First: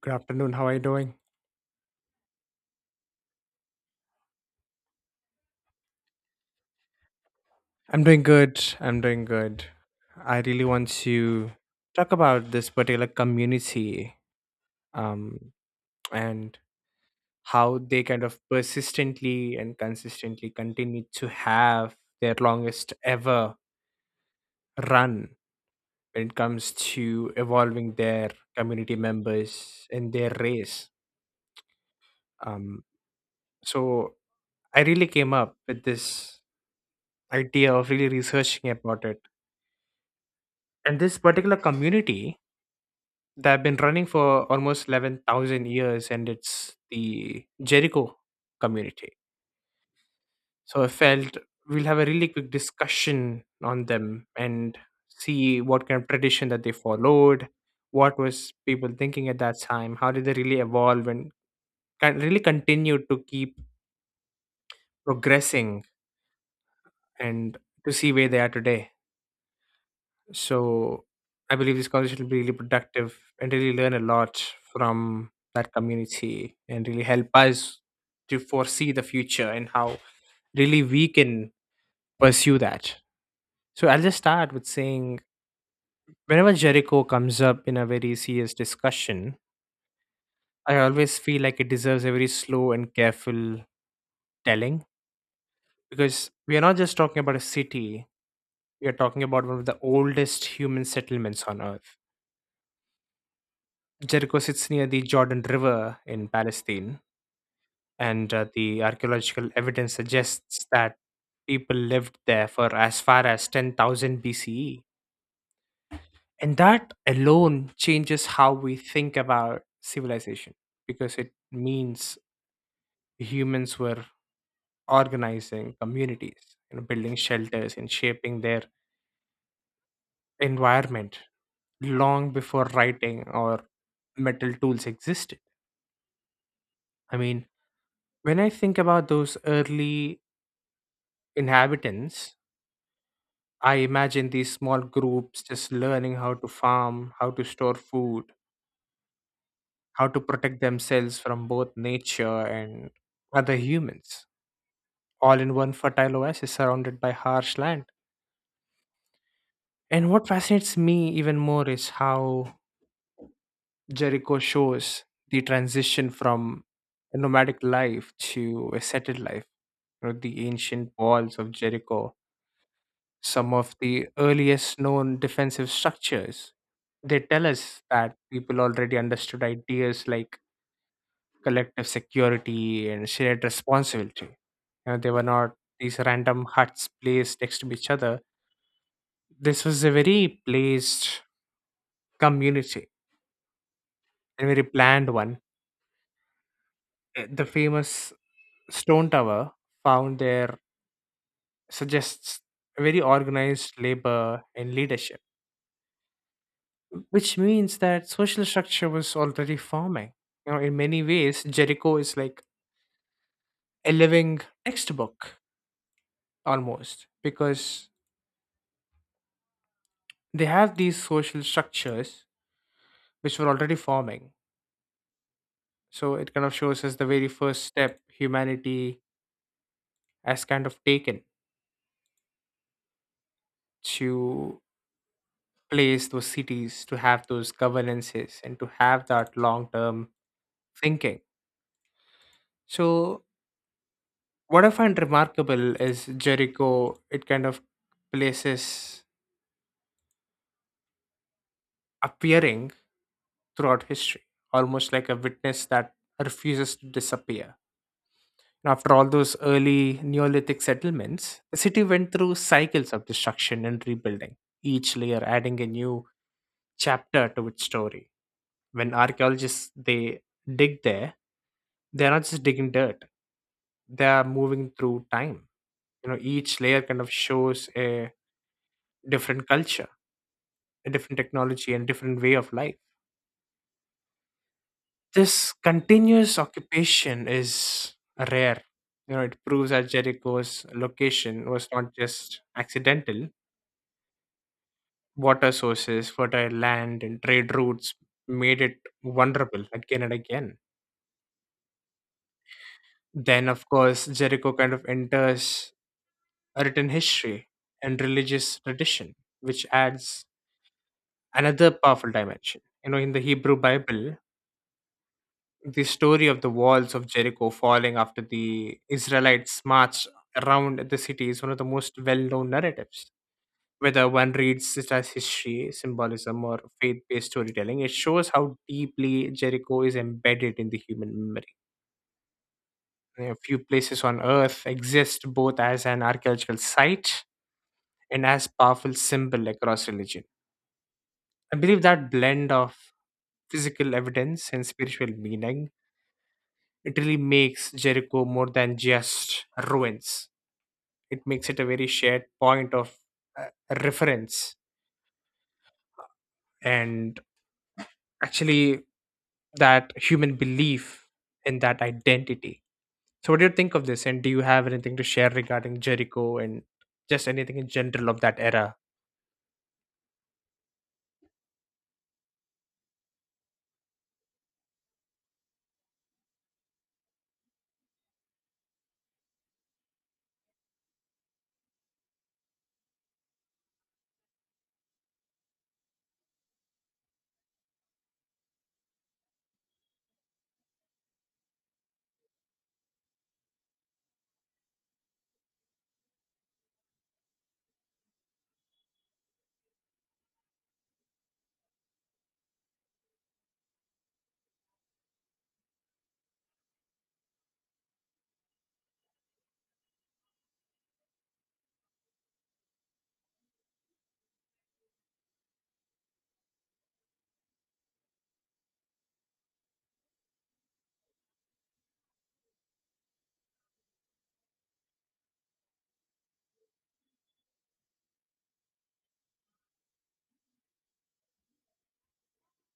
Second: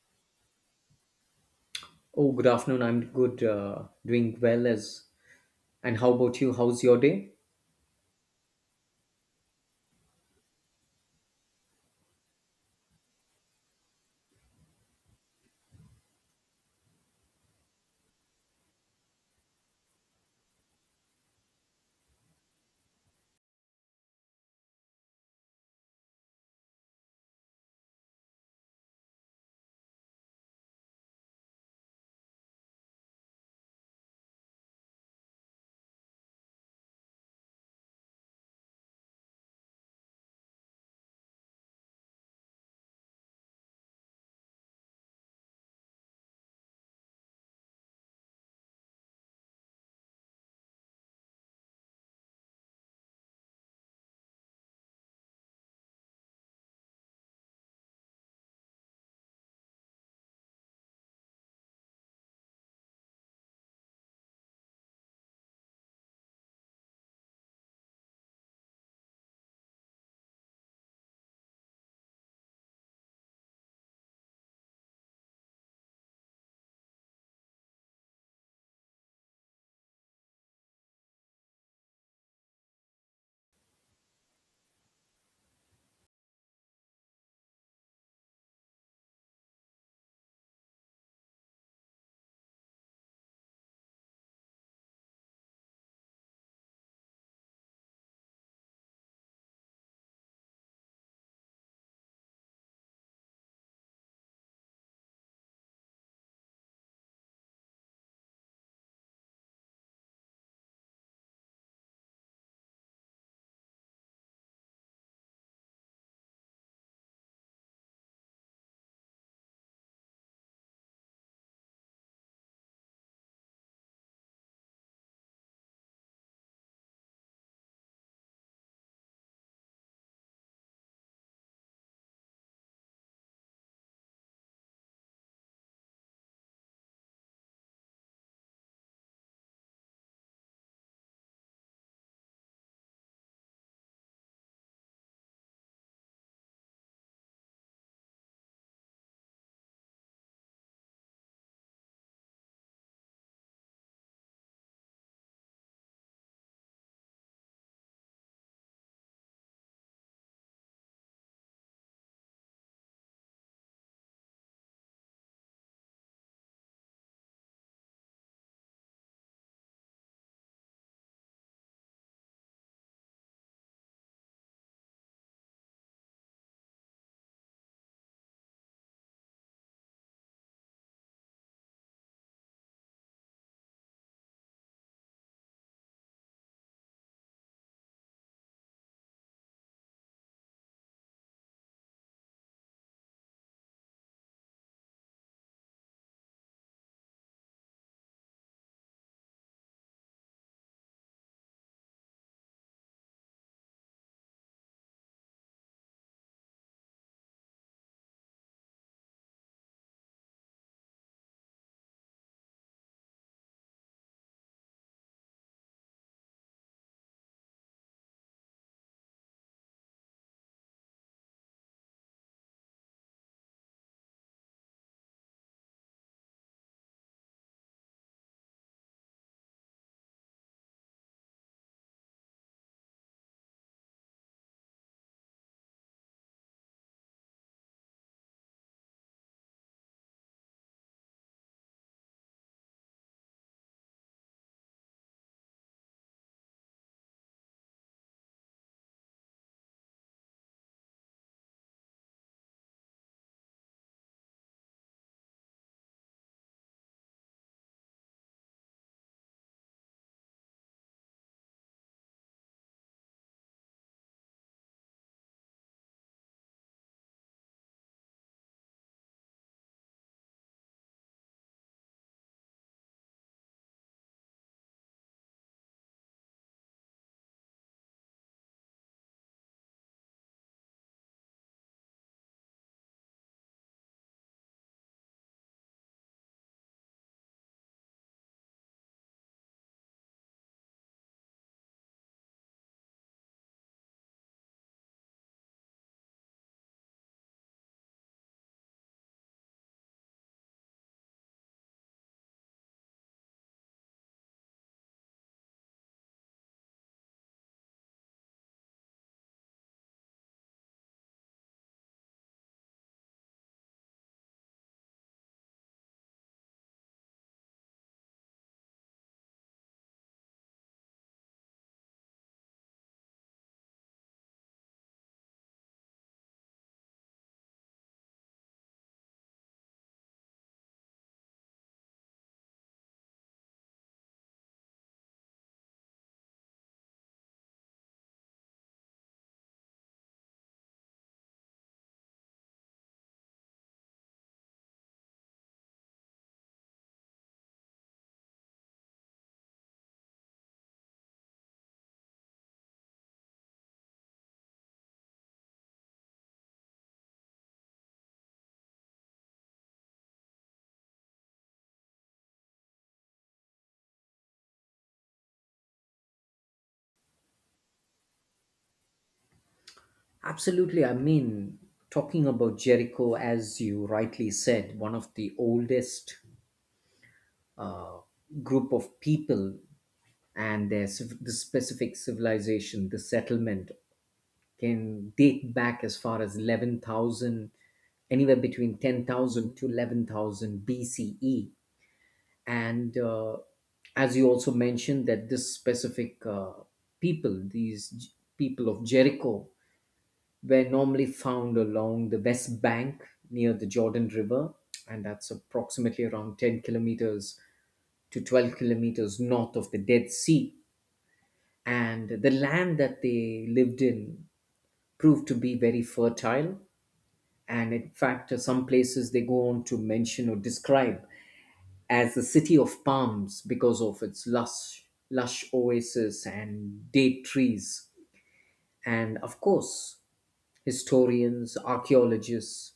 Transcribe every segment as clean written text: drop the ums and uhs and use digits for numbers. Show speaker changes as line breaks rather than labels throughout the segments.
Good afternoon. How are you doing?
Oh, good afternoon. I'm good, doing well as. And how about you? How's your day?
I'm doing good. I'm doing good. I really want to talk about this particular community um, and how they kind of persistently and consistently continue to have their longest ever run when it comes to evolving their community members in their race. Um, so I really came up with this idea of really researching about it. And this particular community that have been running for almost 11,000 years, and it's the Jericho community. So I felt we'll have a really quick discussion on them and see what kind of tradition that they followed, what was people thinking at that time, how did they really evolve and can really continue to keep progressing and to see where they are today. So I believe this conversation will be really productive and really learn a lot from that community and really help us to foresee the future and how really we can pursue that. So I'll just start with saying, whenever Jericho comes up in a very serious discussion, I always feel like it deserves a very slow and careful telling, because we are not just talking about a city, we are talking about one of the oldest human settlements on earth. Jericho sits near the Jordan River in Palestine, and the archaeological evidence suggests that people lived there for as far as 10,000 BCE. And that alone changes how we think about civilization, because it means humans were organizing communities, you know, building shelters and shaping their environment long before writing or metal tools existed. I mean, when I think about those early inhabitants, I imagine these small groups just learning how to farm, how to store food, how to protect themselves from both nature and other humans, all in one fertile oasis surrounded by harsh land. And what fascinates me even more is how Jericho shows the transition from a nomadic life to a settled life. You know, the ancient walls of Jericho, some of the earliest known defensive structures, they tell us that people already understood ideas like collective security and shared responsibility. You know, they were not these random huts placed next to each other. This was a very placed community, a very planned one. The famous stone tower found there suggests a very organized labor and leadership, which means that social structure was already forming. You know, in many ways, Jericho is like a living textbook, almost, because they have these social structures which were already forming. So it kind of shows us the very first step humanity has kind of taken to place those cities, to have those governances, and to have that long term thinking. So, what I find remarkable is Jericho, it kind of places appearing throughout history, almost like a witness that refuses to disappear. And after all those early Neolithic settlements, the city went through cycles of destruction and rebuilding, each layer adding a new chapter to its story. When archaeologists they dig there, they are not just digging dirt; they are moving through time. You know, each layer kind of shows a different culture, a different technology, and different way of life. This continuous occupation is rare. You know, it proves that Jericho's location was not just accidental. Water sources, fertile land, and trade routes made it vulnerable again and again. Then, of course, Jericho kind of enters written history and religious tradition, which adds another powerful dimension. You know, in the Hebrew Bible, the story of the walls of Jericho falling after the Israelites marched around the city is one of the most well known narratives. Whether one reads it as history, symbolism, or faith based storytelling, it shows how deeply Jericho is embedded in the human memory. A few places on earth exist both as an archaeological site and as powerful symbol across religion. I believe that blend of physical evidence and spiritual meaning, it really makes Jericho more than just ruins. It makes it a very shared point of uh, reference, and actually that human belief in that identity. So what do you think of this, and do you have anything to share regarding Jericho and just anything in general of that era?
Absolutely. I mean, talking about Jericho, as you rightly said, one of the oldest uh, group of people and their the specific civilization, the settlement can date back as far as 11,000, anywhere between 10,000 to 11,000 BCE. And as you also mentioned that this specific people, these people of Jericho were normally found along the West Bank near the Jordan River, and that's approximately around 10 kilometers to 12 kilometers north of the Dead Sea. And the land that they lived in proved to be very fertile. And in fact, some places they go on to mention or describe as the city of palms, because of its lush, lush oasis and date trees. And of course, historians, archaeologists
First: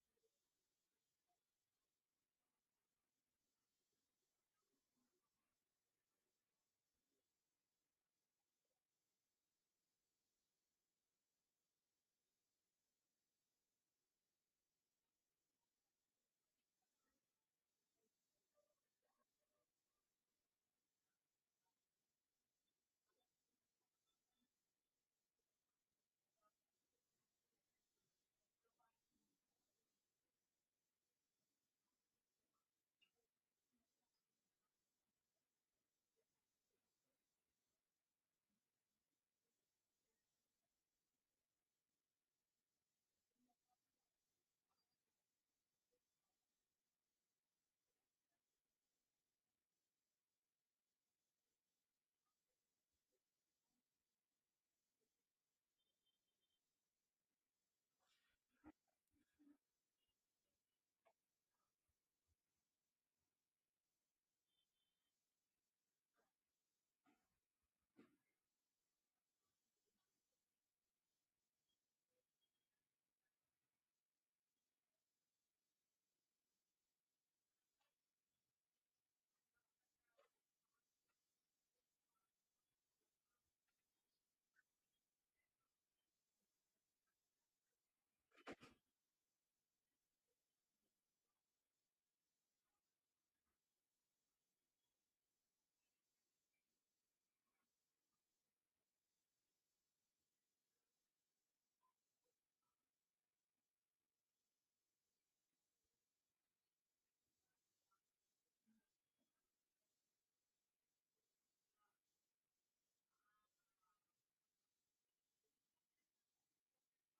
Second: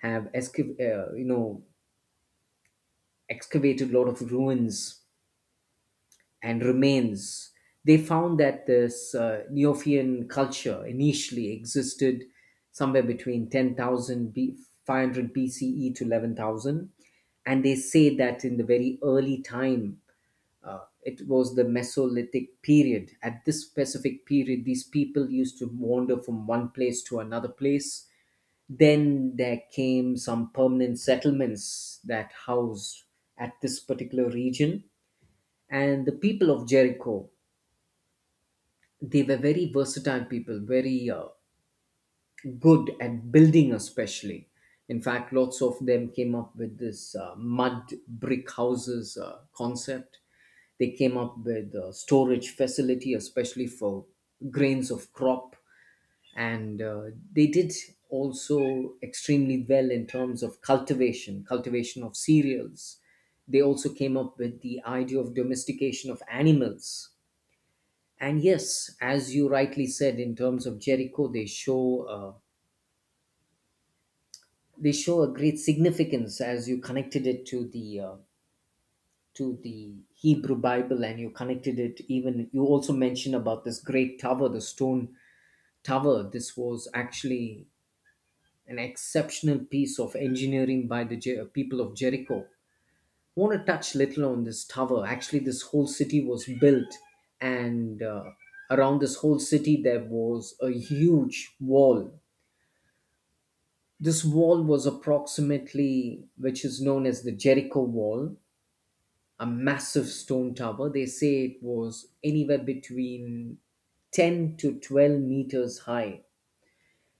have excavated a lot of ruins and remains. They found that this Neophian culture initially existed somewhere between 10,500 BCE to 11,000. And they say that in the very early time, it was the Mesolithic period. At this specific period, these people used to wander from one place to another place. Then there came some permanent settlements that housed at this particular region. And the people of Jericho, they were very versatile people, very good at building, especially. In fact, lots of them came up with this mud brick houses concept. They came up with a storage facility, especially for grains of crop, and they did also extremely well in terms of cultivation, cultivation of cereals. They also came up with the idea of domestication of animals. And yes, as you rightly said, in terms of Jericho, they show a great significance, as you connected it to the to the Hebrew Bible. And you connected it, even you also mentioned about this great tower, the stone tower. This was actually an exceptional piece of engineering by the people of Jericho. I want to touch little on this tower. Actually, this whole city was built, and around this whole city there was a huge wall. This wall was approximately, which is known as the Jericho wall, a massive stone tower. They say it was anywhere between 10 to 12 meters high.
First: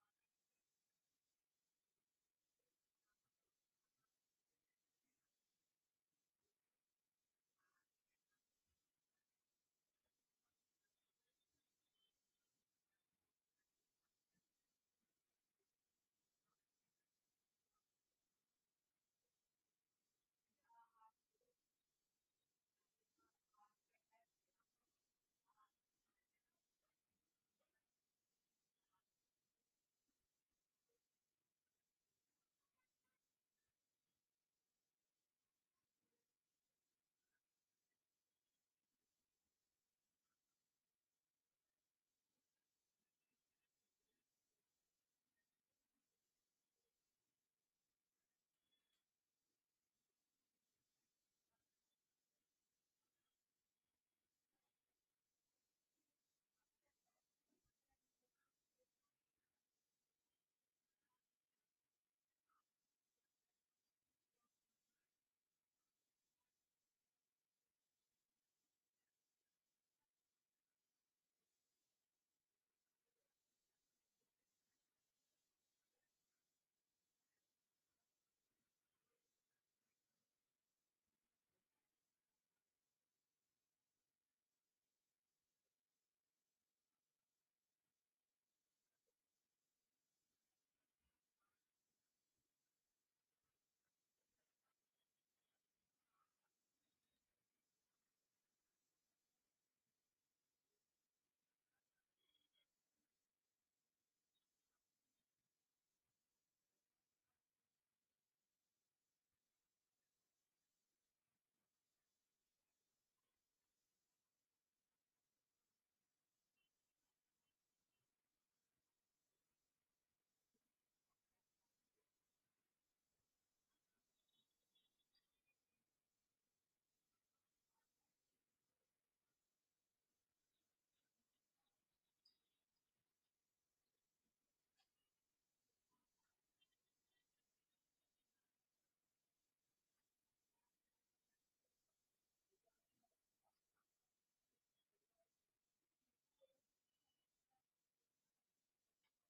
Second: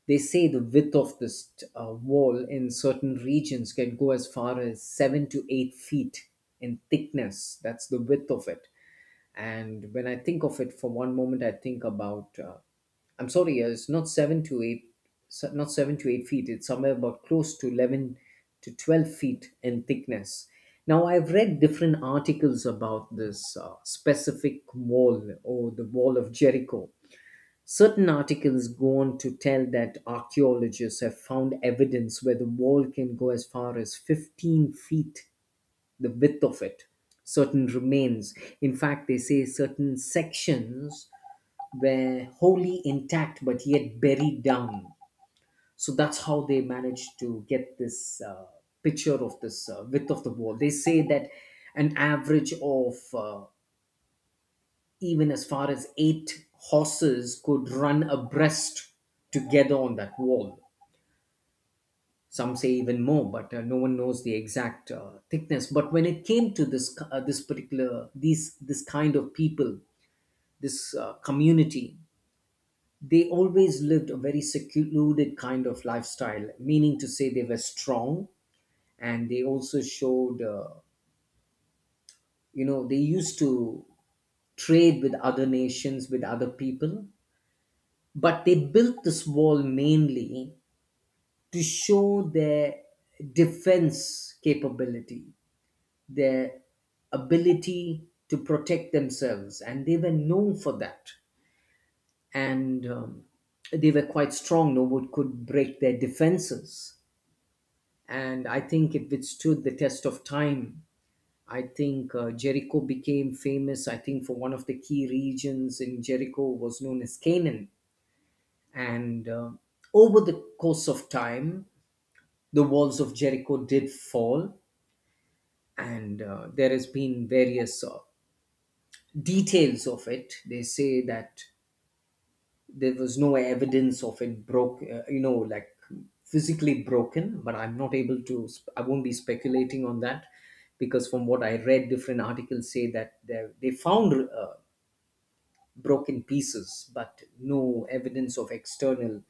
They say the width of this wall in certain regions can go as far as 7 to 8 feet in thickness. That's the width of it. And when I think of it for one moment, I think about I'm sorry, it's not seven to eight, not 7 to 8 feet. It's somewhere about close to 11 to 12 feet in thickness. Now, I've read different articles about this specific wall, or the wall of Jericho. Certain articles go on to tell that archaeologists have found evidence where the wall can go as far as 15 feet, the width of it, certain remains. In fact, they say certain sections were wholly intact but yet buried down. So that's how they managed to get this picture of this width of the wall. They say that an average of even as far as eight horses could run abreast together on that wall. Some say even more, but no one knows the exact thickness. But when it came to this, this particular, this kind of people, this community, they always lived a very secluded kind of lifestyle, meaning to say they were strong. And they also showed, they used to trade with other nations, with other people, but they built this wall mainly to show their defense capability, their ability to protect themselves, and they were known for that. And they were quite strong, no one could break their defenses. And I think it withstood the test of time. I think Jericho became famous. I think for one of the key regions in Jericho was known as Canaan, and over the course of time, the walls of Jericho did fall, and there has been various details of it. They say that there was no evidence of it broke, like physically broken, but I'm not able to I won't be speculating on that, because from what I read, different articles say that they found broken pieces but no evidence of external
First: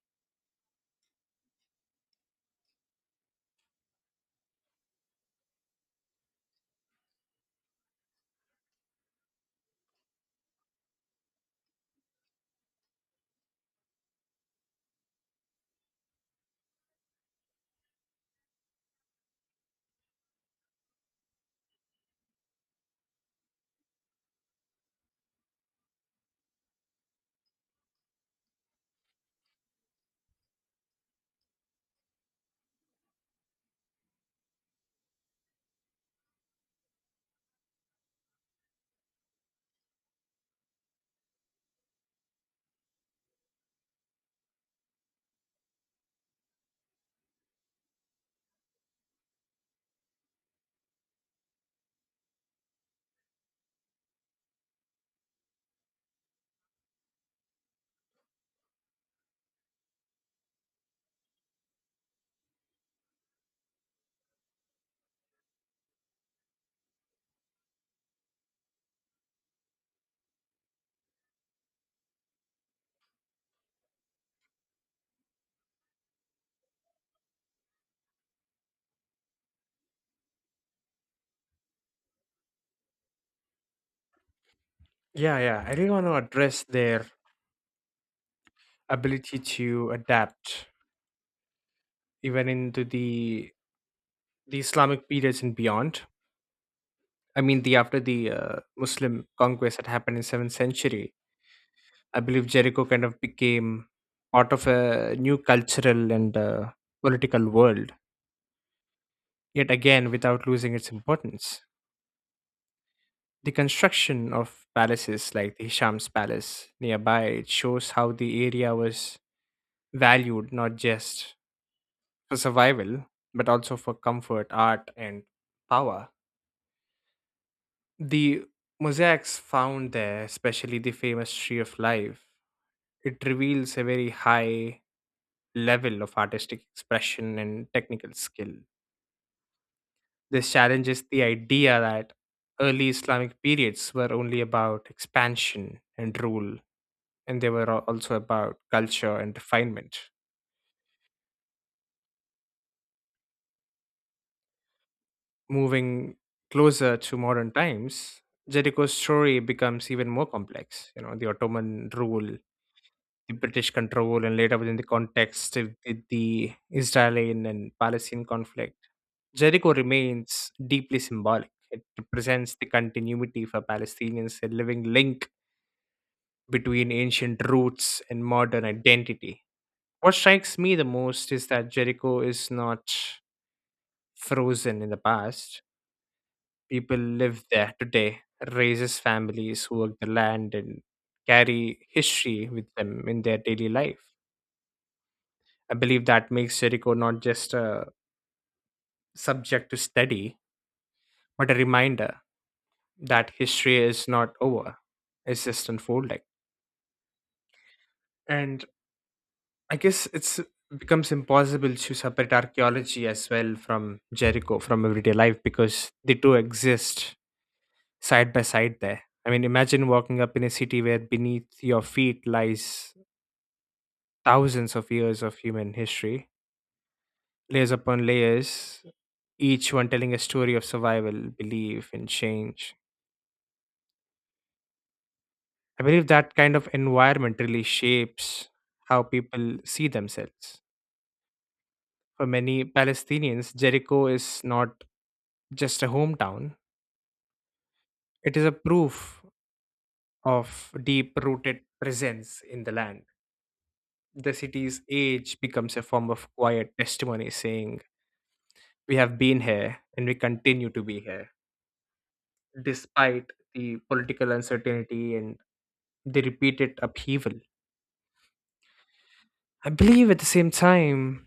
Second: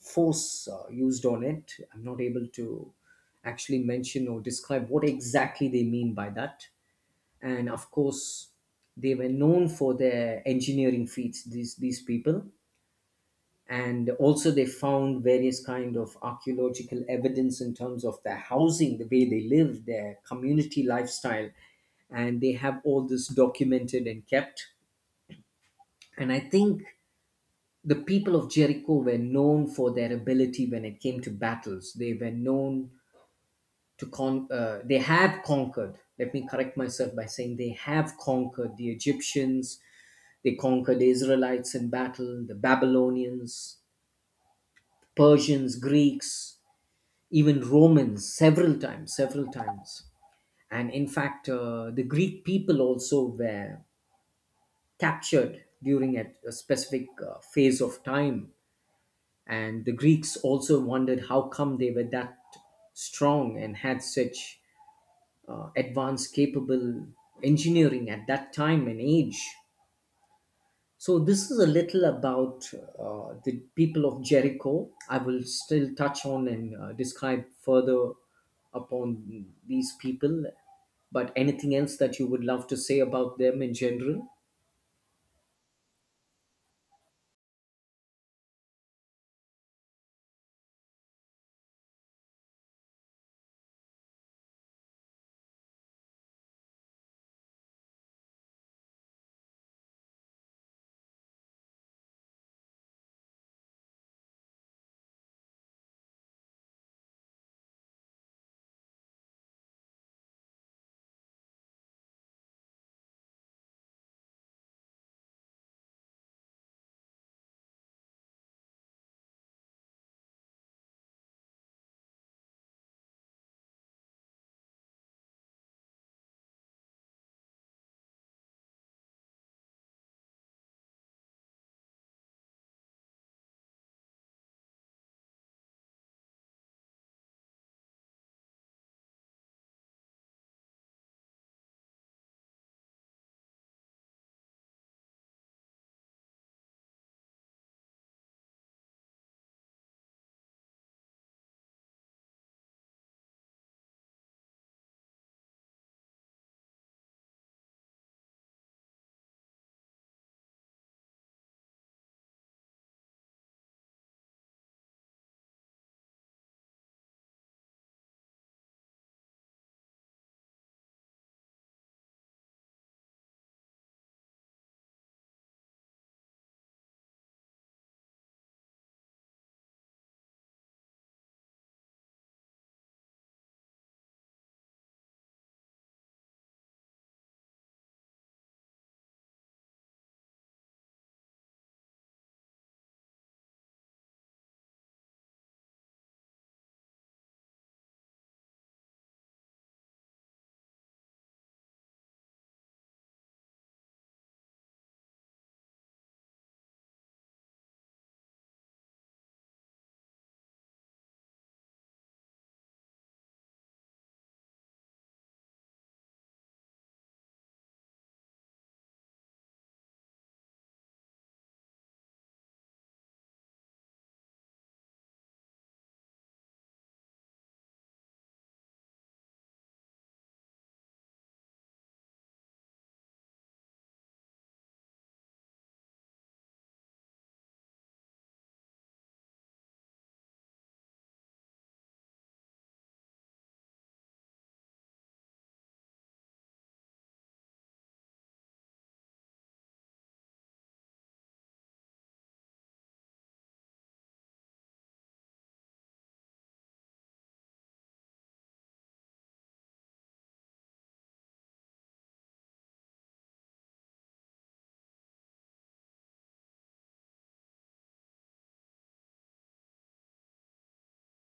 force used on it. I'm not able to actually mention or describe what exactly they mean by that. And of course, they were known for their engineering feats, these people. And also, they found various kind of archaeological evidence in terms of their housing, the way they live, their community lifestyle, and they have all this documented and kept. And I think the people of Jericho were known for their ability when it came to battles. They were known to con they have conquered, let me correct myself by saying they have conquered the Egyptians. They conquered the Israelites in battle, the Babylonians, Persians, Greeks, even Romans, several times, several times. And in fact, the Greek people also were captured during a specific phase of time. And the Greeks also wondered how come they were that strong and had such advanced, capable engineering at that time and age. So this is a little about the people of Jericho. I will still touch on and describe further upon these people. But anything else that you would love to say about them in general?
Yeah, yeah, I really want to address their ability to adapt even into the Islamic periods and beyond. I mean, the after the Muslim conquest that happened in 7th century, I believe Jericho kind of became part of a new cultural and political world, yet again without losing its importance. The construction of palaces like the Hisham's Palace nearby, it shows how the area was valued not just for survival but also for comfort, art, and power. The mosaics found there, especially the famous Tree of Life, it reveals a very high level of artistic expression and technical skill. This challenges the idea that early Islamic periods were only about expansion and rule, and they were also about culture and refinement. Moving closer to modern times, Jericho's story becomes even more complex. You know, the Ottoman rule, the British control, and later within the context of the Israeli and Palestinian conflict. Jericho remains deeply symbolic. It represents the continuity for Palestinians, a living link between ancient roots and modern identity. What strikes me the most is that Jericho is not frozen in the past. People live there today, raises families, who work the land, and carry history with them in their daily life. I believe that makes Jericho not just a subject to study, but a reminder that history is not over, it's just unfolding. And I guess it's becomes impossible to separate archaeology as well from Jericho from everyday life, because they do exist side by side there. I mean, imagine walking up in a city where beneath your feet lies thousands of years of human history, layers upon layers, each one telling a story of survival, belief, and change. I believe that kind of environment really shapes how people see themselves. For many Palestinians, Jericho is not just a hometown, it is a proof of deep rooted presence in the land. The city's age becomes a form of quiet testimony saying, we have been here and we continue to be here, despite the political uncertainty and the repeated upheaval. I believe at the same time,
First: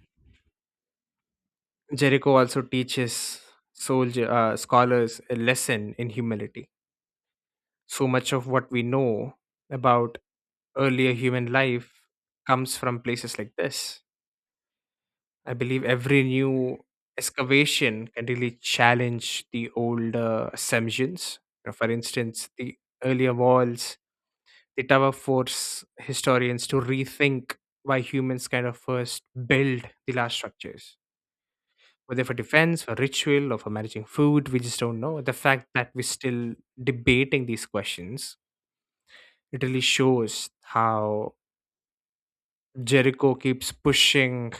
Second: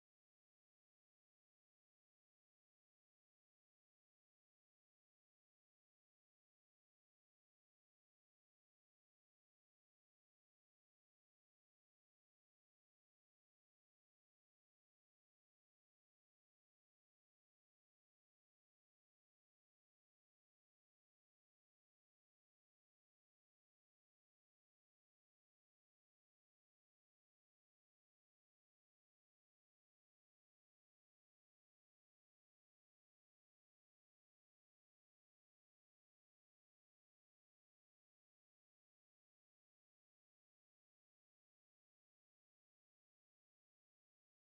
Jericho also teaches soldier, scholars a lesson in humility. So much of what we know about earlier human life comes from places like this. I believe every new excavation can really challenge the old assumptions. You know, for instance, the earlier walls, the tower force historians to rethink why humans kind of first build the last structures. Whether for defense, for ritual, or for managing food, we just don't know. The fact that we're still debating these questions, it really shows how Jericho keeps pushing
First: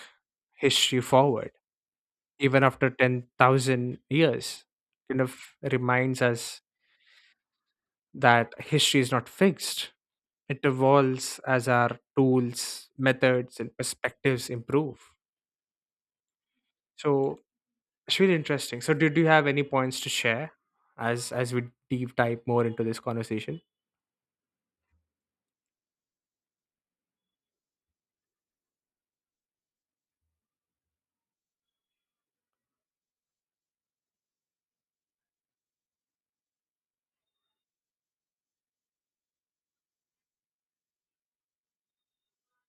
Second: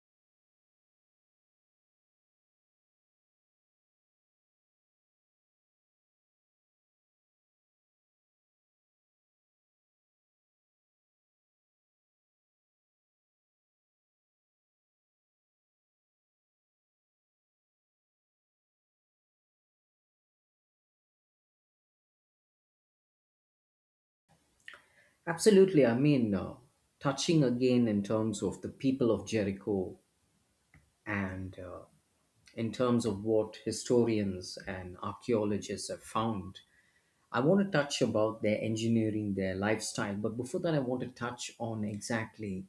history forward even after 10,000 years, kind of reminds us that history is not fixed. It evolves as our tools, methods, and perspectives improve. So it's really interesting. So, did you have any points to share as we deep dive more into this conversation?
Absolutely. I mean, touching again in terms of the people of Jericho, and in terms of what historians and archaeologists have found. I want to touch about their engineering, their lifestyle, but before that, I want to touch on exactly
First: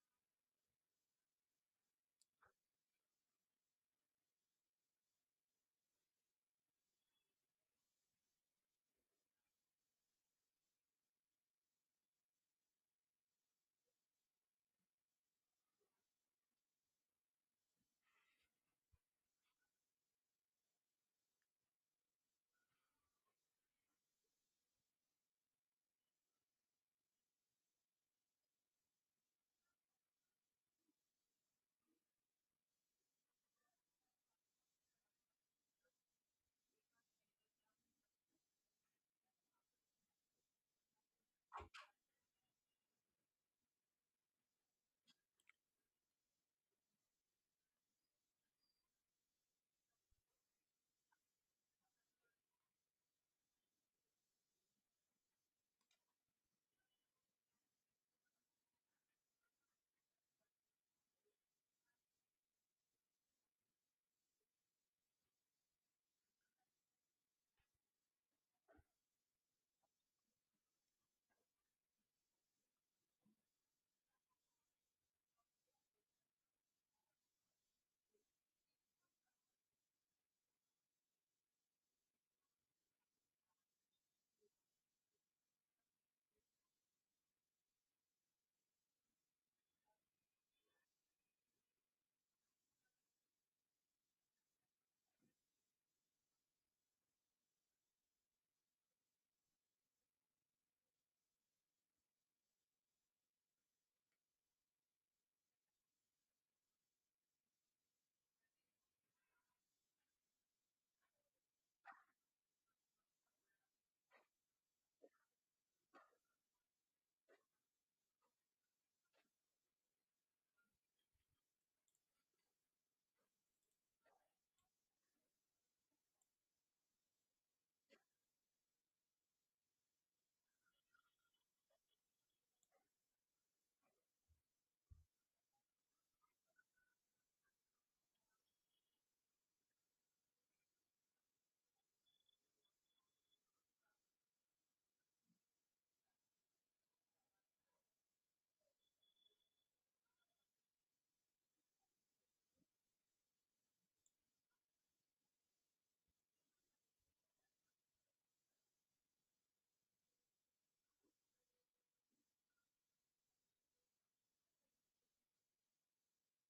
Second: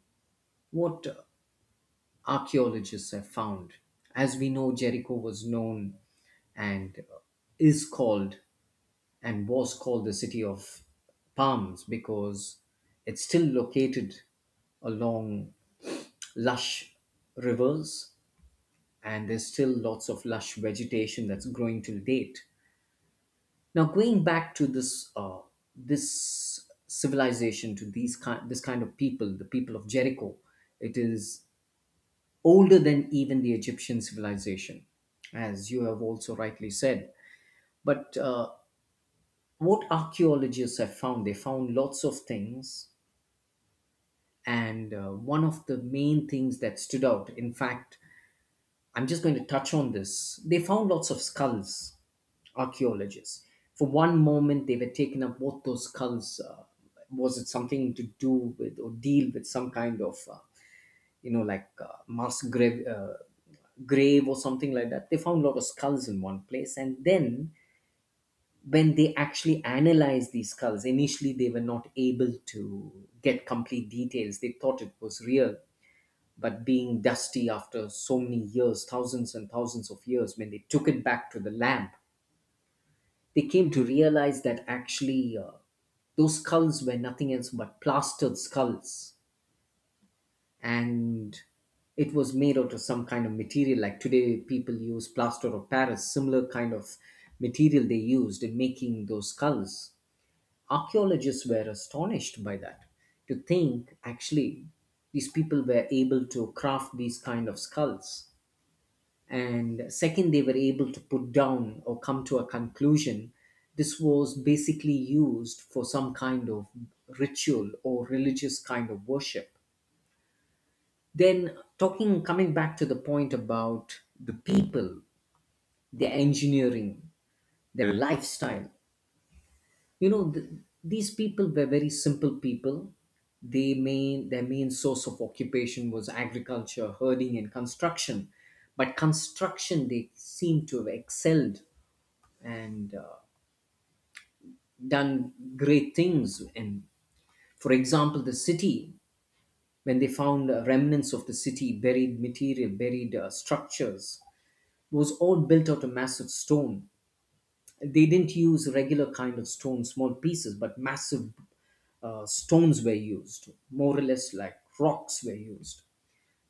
what archaeologists have found. As we know, Jericho was known and is called and was called the city of palms, because it's still located along lush rivers, and there's still lots of lush vegetation that's growing till date. Now, going back to this this civilization, to these kind this kind of people, the people of Jericho, it is older than even the Egyptian civilization, as you have also rightly said. But what archaeologists have found, they found lots of things. And one of the main things that stood out, in fact, I'm just going to touch on this. They found lots of skulls, archaeologists. For one moment, they were taken up what those skulls was it something to do with or deal with some kind of, like mass grave. Grave or something like that. They found a lot of skulls in one place. And then when they actually analyzed these skulls, initially they were not able to get complete details. They thought it was real. But being dusty after so many years, thousands and thousands of years, when they took it back to the lab, they came to realize that actually those skulls were nothing else but plastered skulls. And it was made out of some kind of material, like today people use plaster of paris, similar kind of material they used in making those skulls. Archaeologists were astonished by that, to think actually these people were able to craft these kind of skulls. And second, they were able to put down or come to a conclusion, this was basically used for some kind of ritual or religious kind of worship. Then talking, coming back to the point about the people, their engineering, their lifestyle. You know, these people were very simple people. They main their main source of occupation was agriculture, herding, and construction. But construction, they seem to have excelled, and done great things. And for example, the city, when they found remnants of the city, buried material, buried structures, was all built out of massive stone. They didn't use regular kind of stone, small pieces, but massive stones were used, more or less like rocks were used.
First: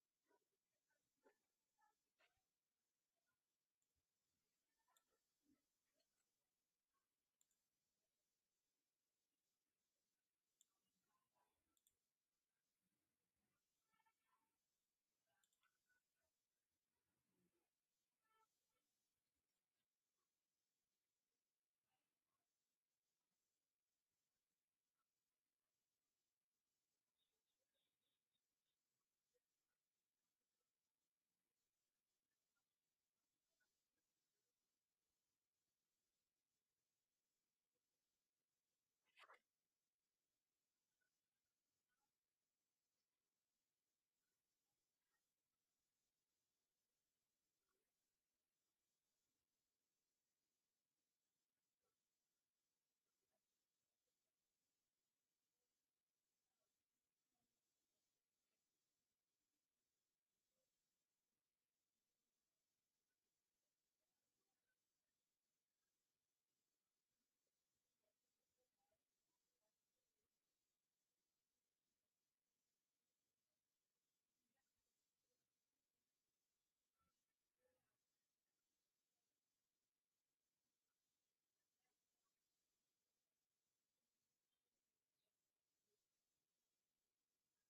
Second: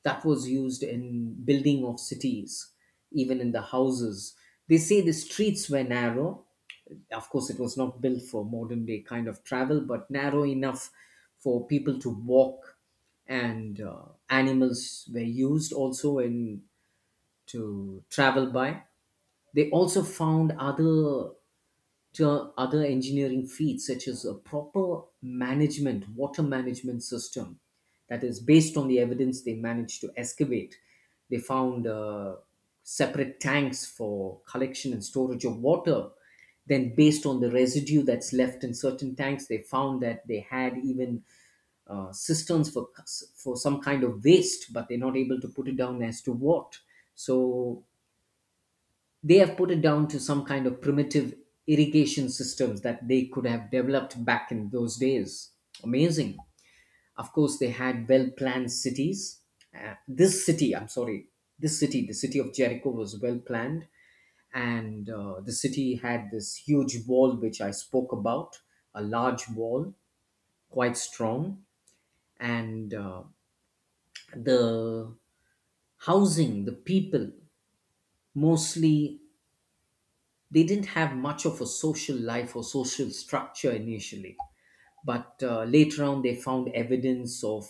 That was used in building of cities, even in the houses. They say the streets were narrow. Of course, it was not built for modern day kind of travel, but narrow enough for people to walk, and animals were used also in to travel by. They also found to other engineering feats such as a proper management water management system that is based on the evidence they managed to excavate. They found separate tanks for collection and storage of water. Then, based on the residue that's left in certain tanks, they found that they had even cisterns for some kind of waste, but they're not able to put it down as to what. So they have put it down to some kind of primitive irrigation systems that they could have developed back in those days. Amazing. Of course, they had well planned cities. This city, the city of Jericho was well planned, and the city had this huge wall which I spoke about, a large wall, quite strong, and the housing, the people, mostly they didn't have much of a social life or social structure initially, but later on they found evidence of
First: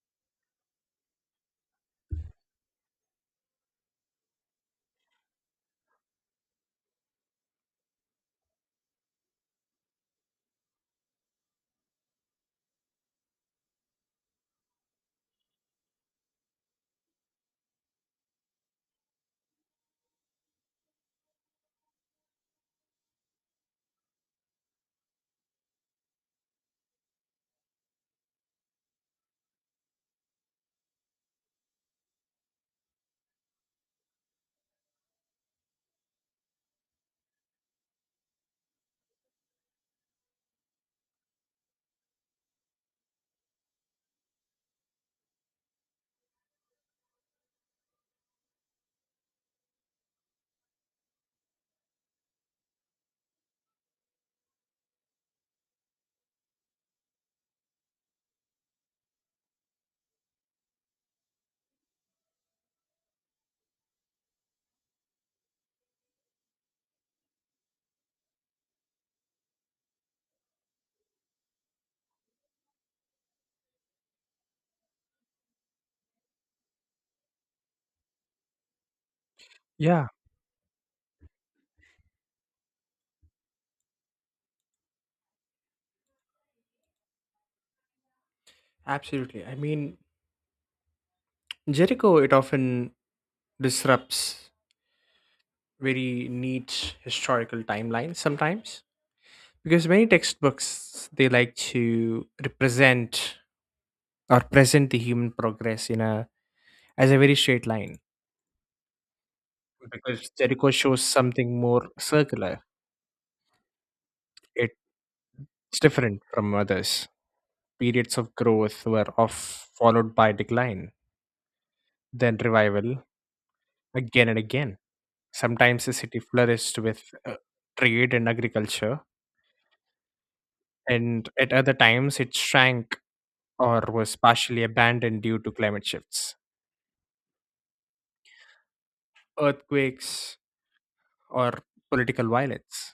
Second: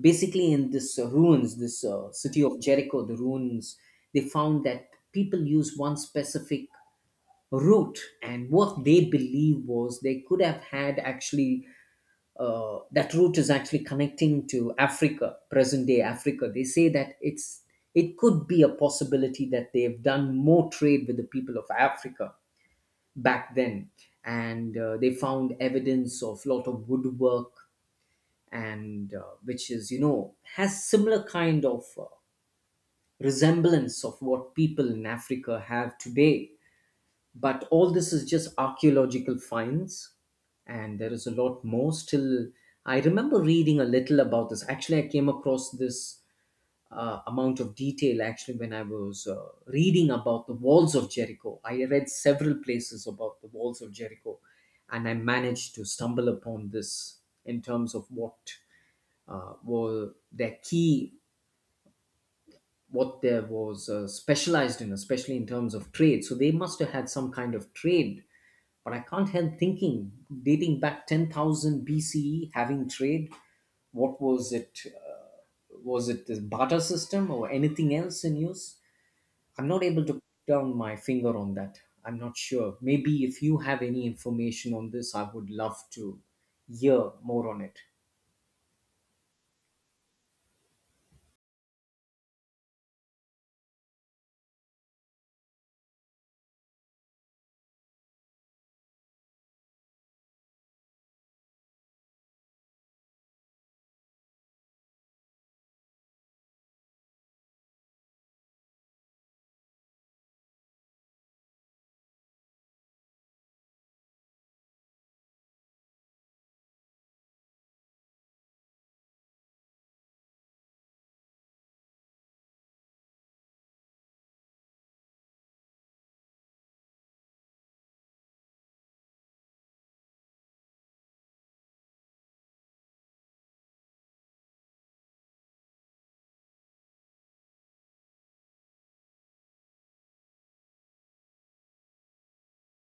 basically in this city of Jericho, the ruins. They found that people used one specific route, and what they believe was they could have had actually. That route is actually connecting to Africa, present day Africa. They say that it could be a possibility that they've done more trade with the people of Africa back then, and they found evidence of lot of woodwork, and which is, you know, has similar kind of resemblance of what people in africa have today. But all this is just archaeological finds, and there is a lot more still. I remember reading a little about this. Actually, I came across this amount of detail actually when I was reading about the walls of Jericho. I read several places about the walls of Jericho, and I managed to stumble upon this in terms of what uh, were their key, what there was specialized in, especially in terms of trade. So they must have had some kind of trade. But I can't help thinking, dating back 10,000 BCE, having trade, what was it? Was it the barter system or anything else in use? I'm not able
Yeah.
to put down my finger on that. I'm not sure. Maybe if you have any information on this, I would love to hear more on it.
Absolutely. I mean, Jericho, it often disrupts very neat historical timelines sometimes, because many textbooks they like to represent or present the human progress in a as a very straight line, because Jericho shows something more circular. It's different from others. Periods of growth were off followed by decline, then revival again and again. Sometimes the city flourished with trade and agriculture, and at other times it shrank or was partially abandoned due to climate shifts, earthquakes, or political violence.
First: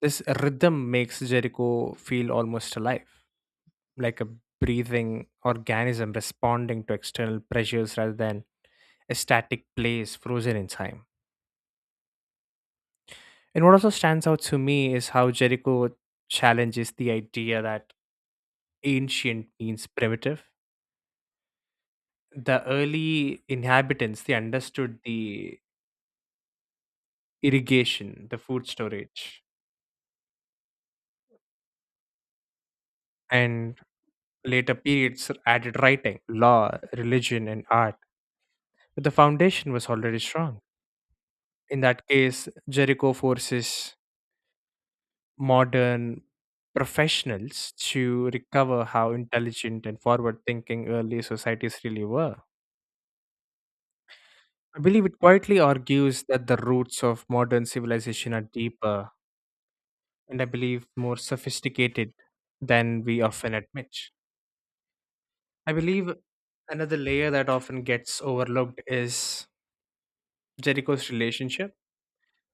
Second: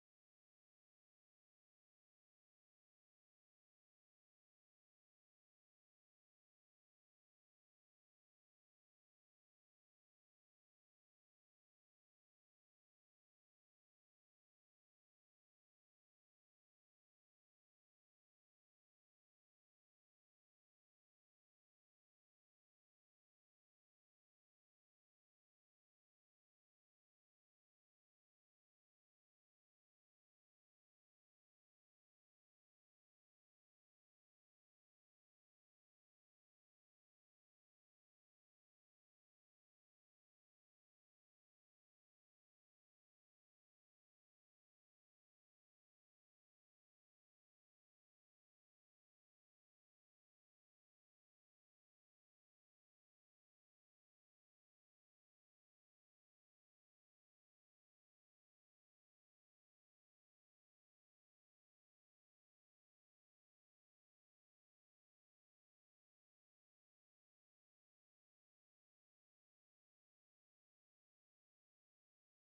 This rhythm makes Jericho feel almost alive, like a breathing organism responding to external pressures rather than a static place frozen in time. And what also stands out to me is how Jericho challenges the idea that ancient means primitive. The early inhabitants they understood the irrigation, the food storage, and later periods added writing, law, religion, and art. But the foundation was already strong. In that case, Jericho forces modern professionals to recover how intelligent and forward thinking early societies really were. I believe it quietly argues that the roots of modern civilization are deeper, and I believe more sophisticated than we often admit. I believe another layer that often gets overlooked is Jericho's relationship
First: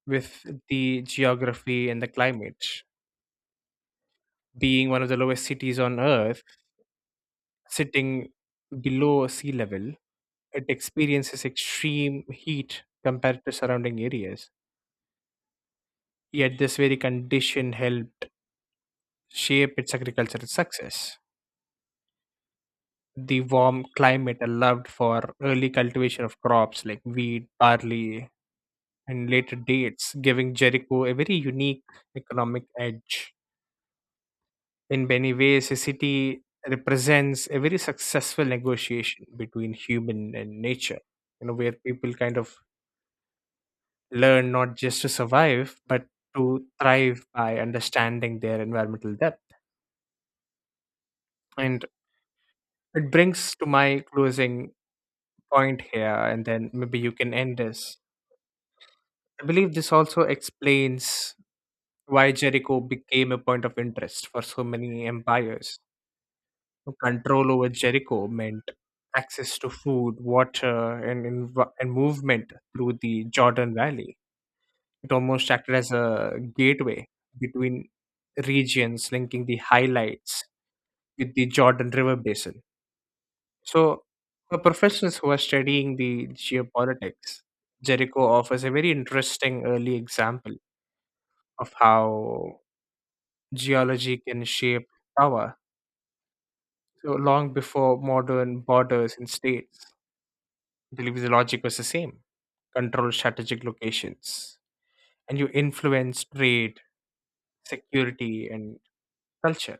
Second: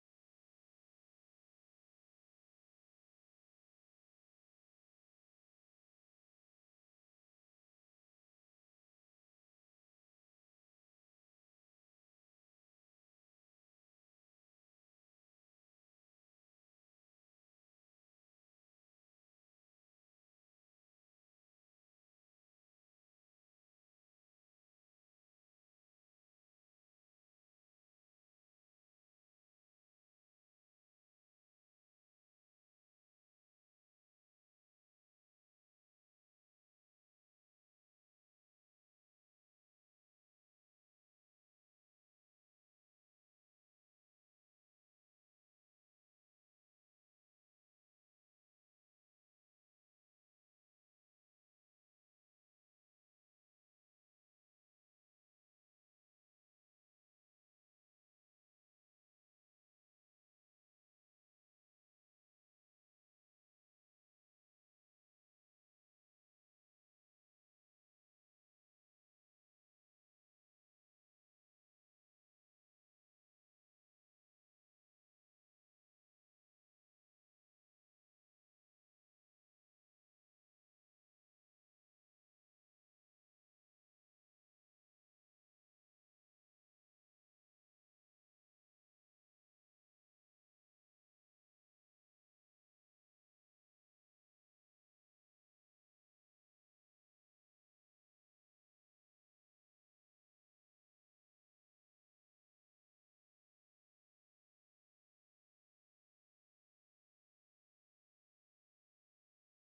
with the geography and the climate. Being one of the lowest cities on Earth, sitting below sea level, it experiences extreme heat compared to surrounding areas. Yet, this very condition helped shape its agricultural success. The warm climate allowed for early cultivation of crops like wheat, barley, and later dates, giving Jericho a very unique economic edge. In many ways, the city represents a very successful negotiation between human and nature, where people kind of learn not just to survive, but to thrive by understanding their environmental depth. And it brings to my closing point here, and then maybe you can end this. I believe this also explains why Jericho became a point of interest for so many empires. Control over Jericho meant access to food, water, and, and movement through the Jordan Valley. It almost acted as a gateway between regions, linking the highlights with the Jordan River basin. So, for professionals who are studying the geopolitics, Jericho offers a very interesting early example of how geology can shape power. So long before modern borders and states. I believe the logic was the same, control strategic locations and you influence trade, security, and culture.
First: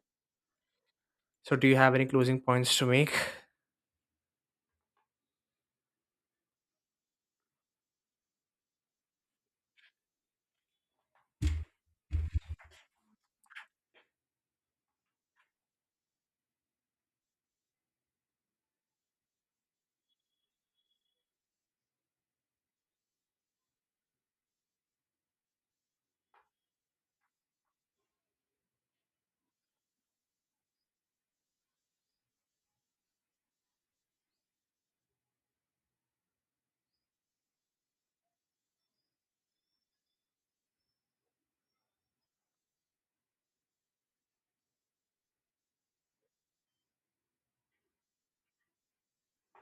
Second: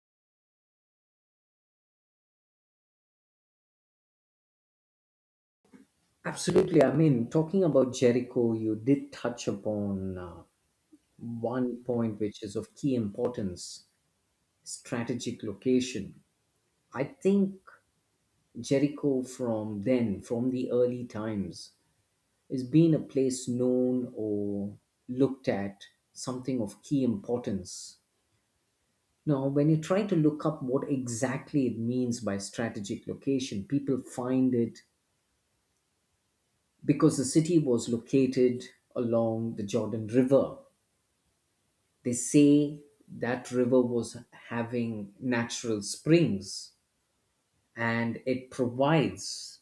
So do you have any closing points to make?
Absolutely. I mean, talking about Jericho, you did touch upon one point which is of key importance, strategic location. I think Jericho from then, from the early times, has been a place known or looked at something of key importance. Now, when you try to look up what exactly it means by strategic location, people find it because the city was located along the Jordan River. They say that river was having natural springs, and it provides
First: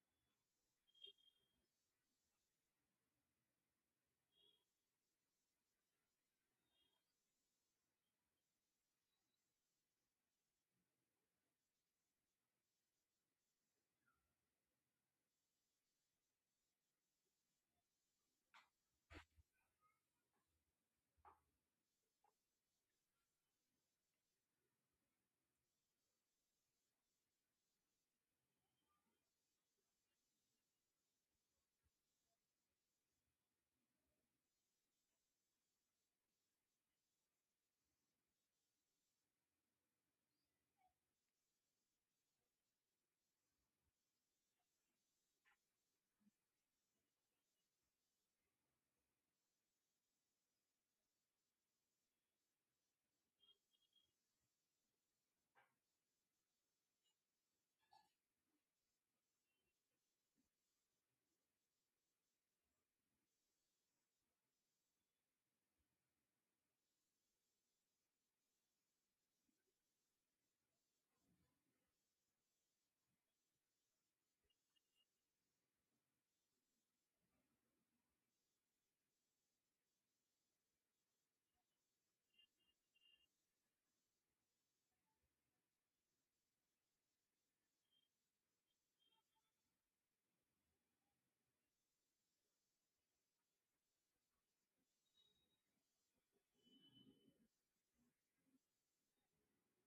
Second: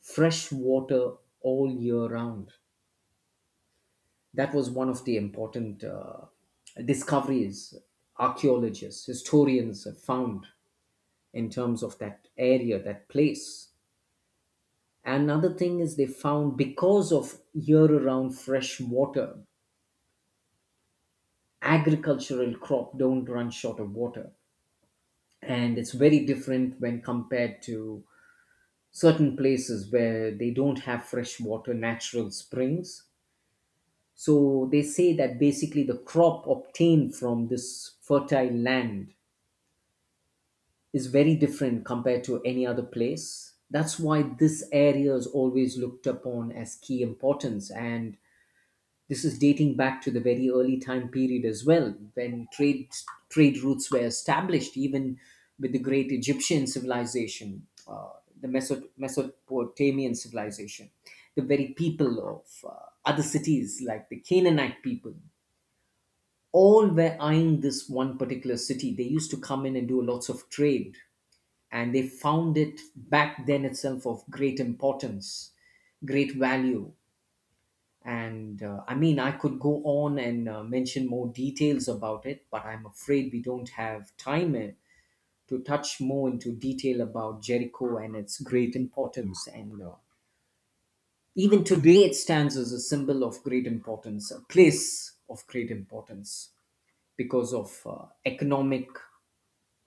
fresh water all year round. That was one of the important discoveries archaeologists, historians have found in terms of that area, that place. Another thing is they found because of year-round fresh water, agricultural crop don't run short of water, and it's very different when compared to certain places where they don't have fresh water, natural springs. So they say that basically the crop obtained from this fertile land is very different compared to any other place. That's why this area is always looked upon as key importance. And this is dating back to the very early time period as well, when trade routes were established, even with the great Egyptian civilization, the Mesopotamian civilization, the very people of other cities like the Canaanite people, all were eyeing this one particular city. They used to come in and do lots of trade, and they found it back then itself of great importance, great value. And I mean, I could go on and mention more details about it, but I'm afraid we don't have time to touch more into detail about Jericho and its great importance. And even today, it stands as a symbol of great importance, a place of great importance because of economic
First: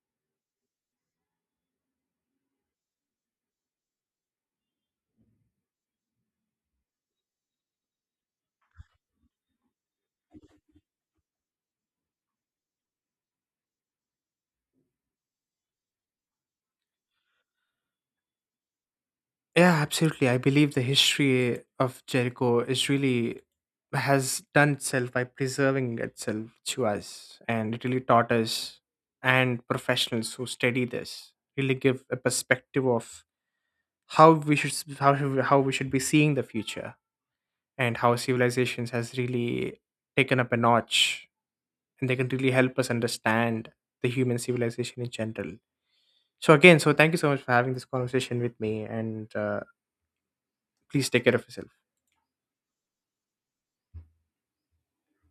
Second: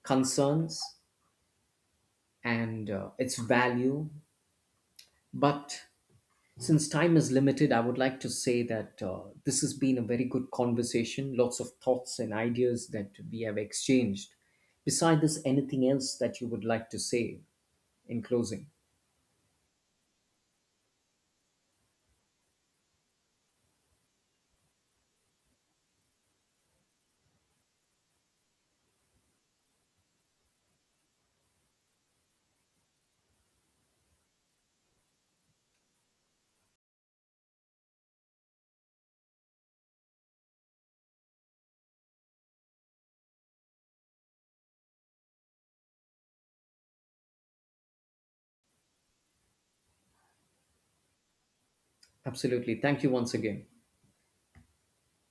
concerns and its value. But since time is limited, I would like to say that this has been a very good conversation, lots of thoughts and ideas that we have exchanged. Besides this, anything else that you would like to say in closing?
Yeah, absolutely. I believe the history of Jericho is really has done itself by preserving itself to us, and it really taught us and professionals who study this, really give a perspective of how we should how we should be seeing the future, and how civilizations has really taken up a notch, and they can really help us understand the human civilization in general. So again, so thank you so much for having this conversation with me, and please take care of yourself.
Absolutely. Thank you once again.